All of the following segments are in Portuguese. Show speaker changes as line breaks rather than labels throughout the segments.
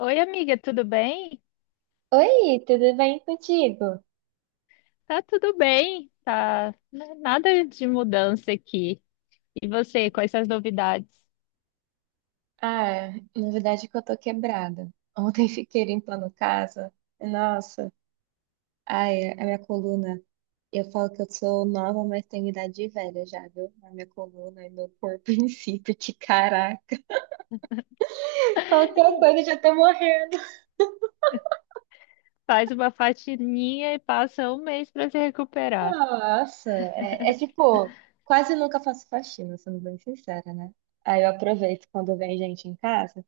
Oi, amiga, tudo bem?
Oi, tudo bem contigo?
Tá tudo bem, tá n- nada de mudança aqui. E você, quais são as novidades?
Ah, na verdade é que eu tô quebrada. Ontem fiquei limpando casa. Nossa, ai, a minha coluna. Eu falo que eu sou nova, mas tenho idade de velha já, viu? A minha coluna e meu corpo em si, porque caraca, qualquer coisa eu já tô morrendo.
Faz uma faxininha e passa um mês para se recuperar.
Nossa, é, tipo, quase nunca faço faxina, sendo bem sincera, né? Aí eu aproveito quando vem gente em casa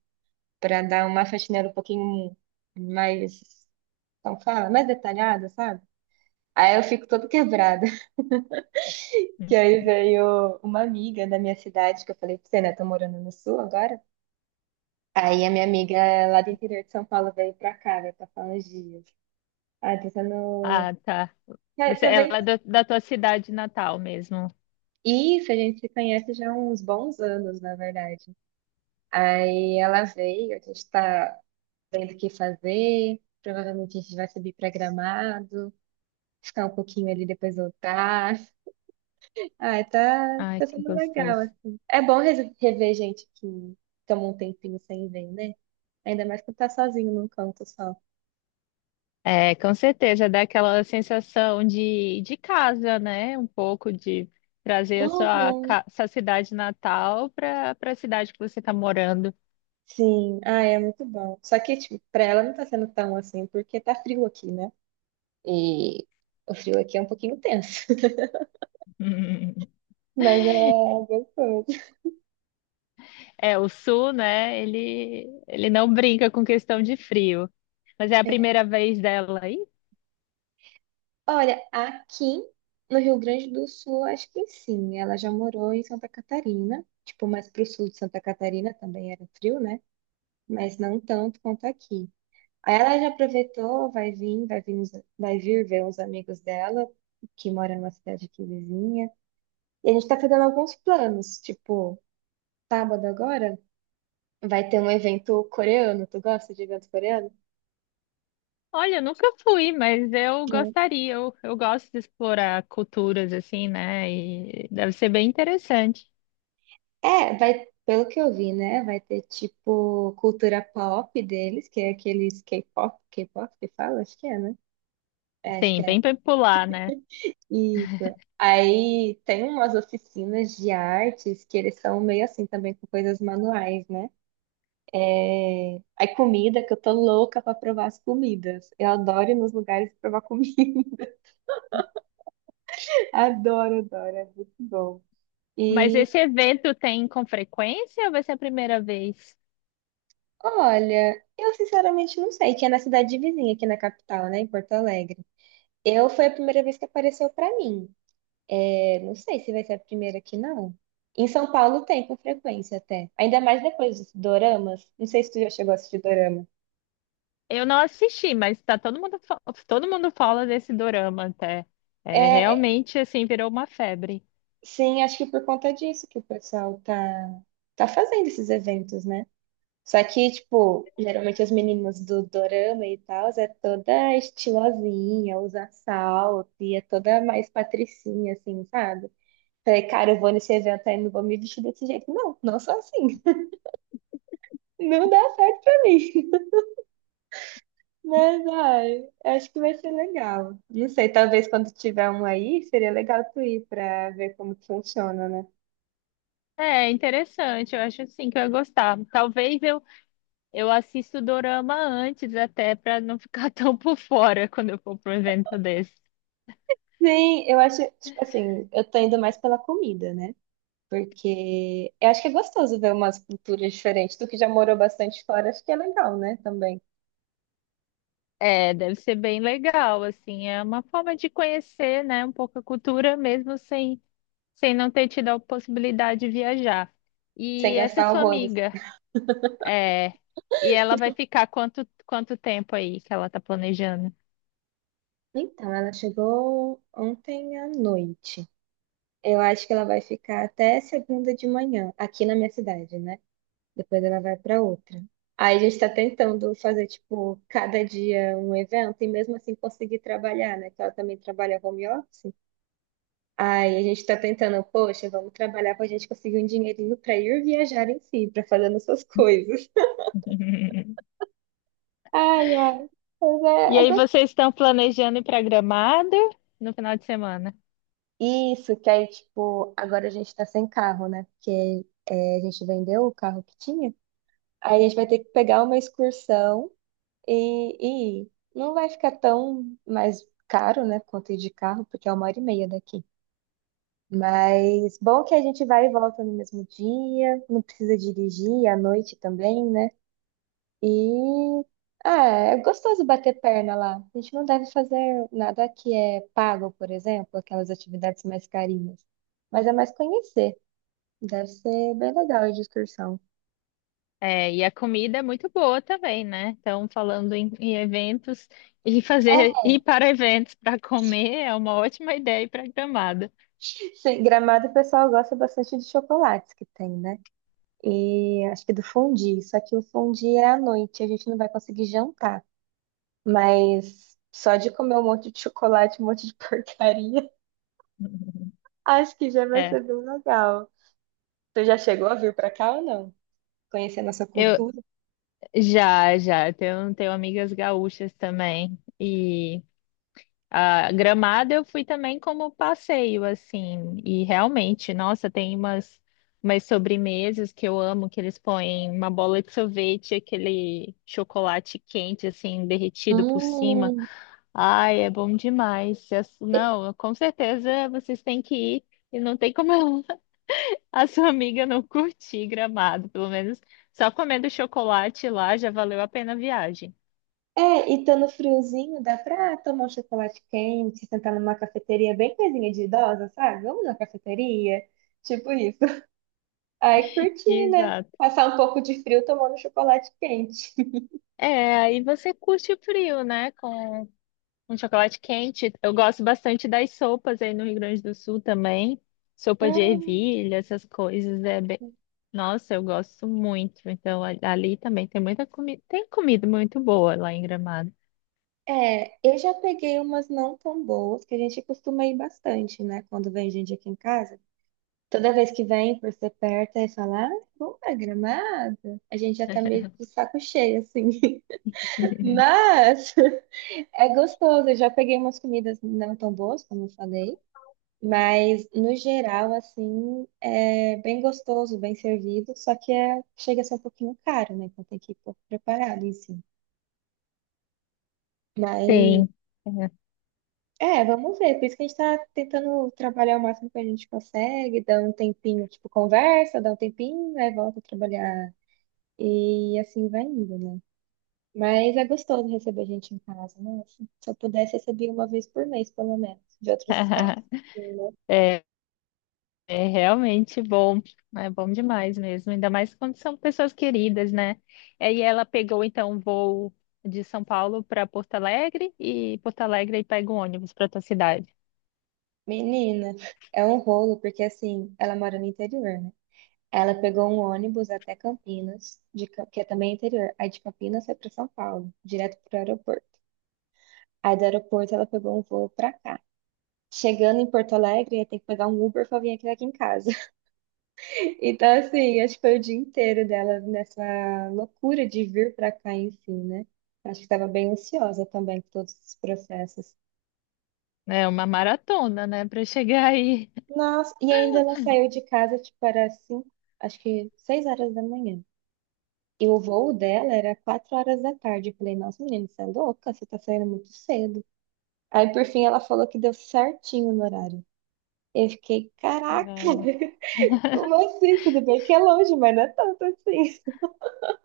pra dar uma faxineira um pouquinho mais. Então, fala mais detalhada, sabe? Aí eu fico toda quebrada. Que aí veio uma amiga da minha cidade, que eu falei pra você, né? Tô morando no sul agora. Aí a minha amiga lá do interior de São Paulo veio pra cá, veio passar uns dias. Ah, tá no.
Ah, tá.
É,
Você,
tá bem-
ela é da, da tua cidade natal mesmo.
Isso, a gente se conhece já há uns bons anos, na verdade. Aí ela veio, a gente tá vendo o que fazer. Provavelmente a gente vai subir pra Gramado, ficar um pouquinho ali, depois voltar. Ah, tá,
Ai,
tá
que
sendo legal,
gostoso.
assim. É bom rever gente que toma um tempinho sem ver, né? Ainda mais quando tá sozinho num canto só.
É, com certeza, dá aquela sensação de casa, né? Um pouco de trazer a sua,
Uhum.
ca- sua cidade natal para para a cidade que você está morando.
Sim, ah, é muito bom. Só que, tipo, pra ela não tá sendo tão assim, porque tá frio aqui, né? E o frio aqui é um pouquinho tenso. Mas é gostoso.
É, o sul, né? Ele não brinca com questão de frio. Mas é a
É.
primeira vez dela aí?
Olha, aqui no Rio Grande do Sul, acho que sim. Ela já morou em Santa Catarina, tipo, mais pro sul de Santa Catarina também era frio, né? Mas não tanto quanto aqui. Aí Ela já aproveitou, vai vir, uns- vai vir ver uns amigos dela, que moram numa cidade aqui vizinha. E a gente tá fazendo alguns planos, tipo, sábado agora vai ter um evento coreano. Tu gosta de evento coreano?
Olha, eu nunca fui, mas eu
Sim.
gostaria. Eu gosto de explorar culturas assim, né? E deve ser bem interessante.
É, vai, pelo que eu vi, né? Vai ter tipo cultura pop deles, que é aqueles K-pop, K-pop que fala, acho que é, né? É, acho que
Sim,
é.
bem popular, né?
Isso. Aí tem umas oficinas de artes que eles são meio assim também com coisas manuais, né? É, aí comida, que eu tô louca pra provar as comidas. Eu adoro ir nos lugares provar comida. Adoro, adoro, é muito bom.
Mas
E
esse evento tem com frequência ou vai ser a primeira vez?
olha, eu sinceramente não sei, que é na cidade vizinha, aqui na capital, né, em Porto Alegre. Eu foi a primeira vez que apareceu pra mim. É, não sei se vai ser a primeira aqui, não. Em São Paulo tem com frequência até. Ainda mais depois dos doramas. Não sei se tu já chegou a assistir dorama.
Eu não assisti, mas tá todo mundo, fa- todo mundo fala desse dorama até. É,
É,
realmente, assim, virou uma febre.
sim, acho que por conta disso que o pessoal tá fazendo esses eventos, né? Só que, tipo, geralmente as meninas do dorama e tal, é toda estilosinha, usa salto e é toda mais patricinha, assim, sabe? Falei, cara, eu vou nesse evento aí, não vou me vestir desse jeito. Não, não sou assim. Não dá certo pra mim. Mas, ai, acho que vai ser legal. Não sei, talvez quando tiver um aí, seria legal tu ir pra ver como que funciona, né?
É interessante, eu acho assim que eu ia gostar. Talvez eu assista o dorama antes, até para não ficar tão por fora quando eu for para um evento desse.
Sim, eu acho, tipo assim, eu tô indo mais pela comida, né? Porque eu acho que é gostoso ver umas culturas diferentes. Tu que já morou bastante fora, acho que é legal, né? Também.
É, deve ser bem legal, assim, é uma forma de conhecer, né, um pouco a cultura mesmo sem, sem não ter tido a possibilidade de viajar.
Sem
E essa
gastar
sua
horrores.
amiga, é, e ela vai ficar quanto, quanto tempo aí que ela tá planejando?
Então, ela chegou ontem à noite. Eu acho que ela vai ficar até segunda de manhã, aqui na minha cidade, né? Depois ela vai para outra. Aí a gente está tentando fazer, tipo, cada dia um evento e mesmo assim conseguir trabalhar, né? Que ela também trabalha home office. Aí a gente está tentando, poxa, vamos trabalhar para a gente conseguir um dinheirinho para ir viajar em si, para fazer nossas coisas. Ai, ai. Mas
E
é
aí
gostoso.
vocês estão planejando ir para Gramado no final de semana?
Isso, que aí, tipo, agora a gente tá sem carro, né? Porque é, a gente vendeu o carro que tinha. Aí a gente vai ter que pegar uma excursão e ir. Não vai ficar tão mais caro, né? Quanto ir de carro, porque é uma hora e meia daqui. Mas bom que a gente vai e volta no mesmo dia, não precisa dirigir à noite também, né? E ah, é gostoso bater perna lá. A gente não deve fazer nada que é pago, por exemplo, aquelas atividades mais carinhas. Mas é mais conhecer. Deve ser bem legal a excursão.
É, e a comida é muito boa também, né? Então, falando em, em eventos, e
É,
fazer ir para eventos para comer é uma ótima ideia para Gramado.
sim, Gramado o pessoal gosta bastante de chocolates que tem, né? E acho que do fondue. Só que o fondue é à noite, a gente não vai conseguir jantar. Mas só de comer um monte de chocolate, um monte de porcaria, acho que já vai
É,
ser bem legal. Você já chegou a vir pra cá ou não, conhecer a nossa
eu
cultura?
já, já, tenho, tenho amigas gaúchas também. E a Gramado eu fui também como passeio, assim. E realmente, nossa, tem umas, umas sobremesas que eu amo, que eles põem uma bola de sorvete, aquele chocolate quente, assim, derretido por cima.
Hum,
Ai, é bom demais. As-
E-
Não, com certeza vocês têm que ir. E não tem como eu- a sua amiga não curtir Gramado, pelo menos só comendo chocolate lá já valeu a pena a viagem.
É, e tá no friozinho, dá pra tomar um chocolate quente, sentar numa cafeteria bem coisinha de idosa, sabe? Vamos na cafeteria, tipo isso. Aí curtir, né?
Exato.
Passar um pouco de frio tomando chocolate quente.
É, aí você curte o frio, né? Com um chocolate quente. Eu gosto bastante das sopas aí no Rio Grande do Sul também. Sopa de
Hum,
ervilha, essas coisas. É bem... Nossa, eu gosto muito. Então, a- ali também tem muita comida. Tem comida muito boa lá em Gramado.
é, eu já peguei umas não tão boas, que a gente costuma ir bastante, né? Quando vem gente aqui em casa. Toda vez que vem, por ser perto, aí fala, ah, vamos pra Gramado? A gente já tá meio de saco cheio, assim. Mas é gostoso. Eu já peguei umas comidas não tão boas, como eu falei. Mas, no geral, assim, é bem gostoso, bem servido. Só que é, chega a ser um pouquinho caro, né? Então tem que ir um pouco preparado em si. Mas,
Sim.
é, vamos ver. Por isso que a gente tá tentando trabalhar o máximo que a gente consegue. Dá um tempinho, tipo, conversa, dá um tempinho, aí volta a trabalhar. E assim vai indo, né? Mas é gostoso receber gente em casa, né? Se eu pudesse, receber uma vez por mês, pelo menos, de outros estados, assim, né?
É, é realmente bom, é bom demais mesmo, ainda mais quando são pessoas queridas, né? Aí ela pegou então um voo de São Paulo para Porto Alegre e Porto Alegre aí pega um ônibus para tua cidade.
Menina, é um rolo, porque assim, ela mora no interior, né? Ela pegou um ônibus até Campinas, que é também interior. Aí de Campinas foi para São Paulo, direto para o aeroporto. Aí do aeroporto ela pegou um voo para cá. Chegando em Porto Alegre, ia ter que pegar um Uber para vir aqui em casa. Então, assim, acho que foi o dia inteiro dela nessa loucura de vir pra cá em si, né? Acho que estava bem ansiosa também com todos esses processos.
É uma maratona, né, para chegar aí.
Nossa, e ainda ela saiu de casa, tipo, era cinco, acho que 6h da manhã. E o voo dela era 4h da tarde. Eu falei, nossa, menina, você é louca? Você tá saindo muito cedo. Aí, por fim, ela falou que deu certinho no horário. Eu fiquei, caraca,
Caramba.
como assim? Tudo bem que é longe, mas não é tanto assim.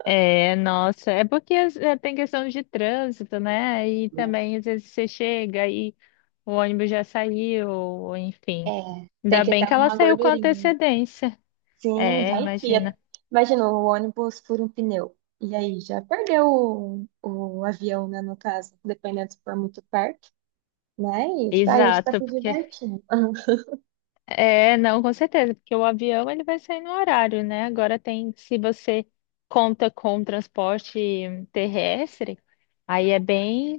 É, nossa, é porque é, tem questão de trânsito, né? E também às vezes você chega e o ônibus já saiu, enfim.
É, tem
Ainda
que
bem
ter
que ela
uma
saiu com
gordurinha.
antecedência.
Sim,
É,
vai que. É.
imagina.
Imagina o ônibus fura um pneu. E aí já perdeu o avião, né, no caso, dependendo se for muito perto. Mas tá, a gente tá
Exato,
se
porque
divertindo.
é, não, com certeza, porque o avião ele vai sair no horário, né? Agora tem, se você conta com transporte terrestre, aí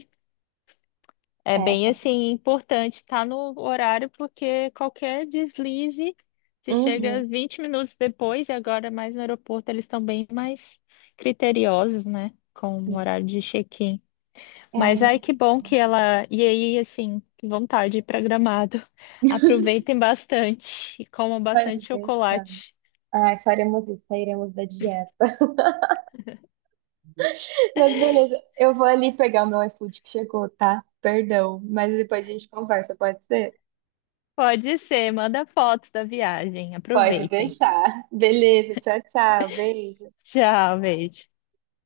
é
É,
bem assim importante estar no horário, porque qualquer deslize, se chega
uhum.
20 minutos depois e agora mais no aeroporto, eles estão bem mais criteriosos, né? Com o horário de check-in.
É,
Mas ai,
né?
que bom que ela. E aí, assim, que vontade de ir pra Gramado. Aproveitem bastante e comam
Pode
bastante
deixar.
chocolate.
Ai, faremos isso, sairemos da dieta. Mas beleza, eu vou ali pegar o meu iFood que chegou, tá? Perdão, mas depois a gente conversa, pode ser?
Pode ser, manda fotos da viagem.
Pode
Aproveitem.
deixar. Beleza, tchau, tchau. Beijo.
Tchau, beijo.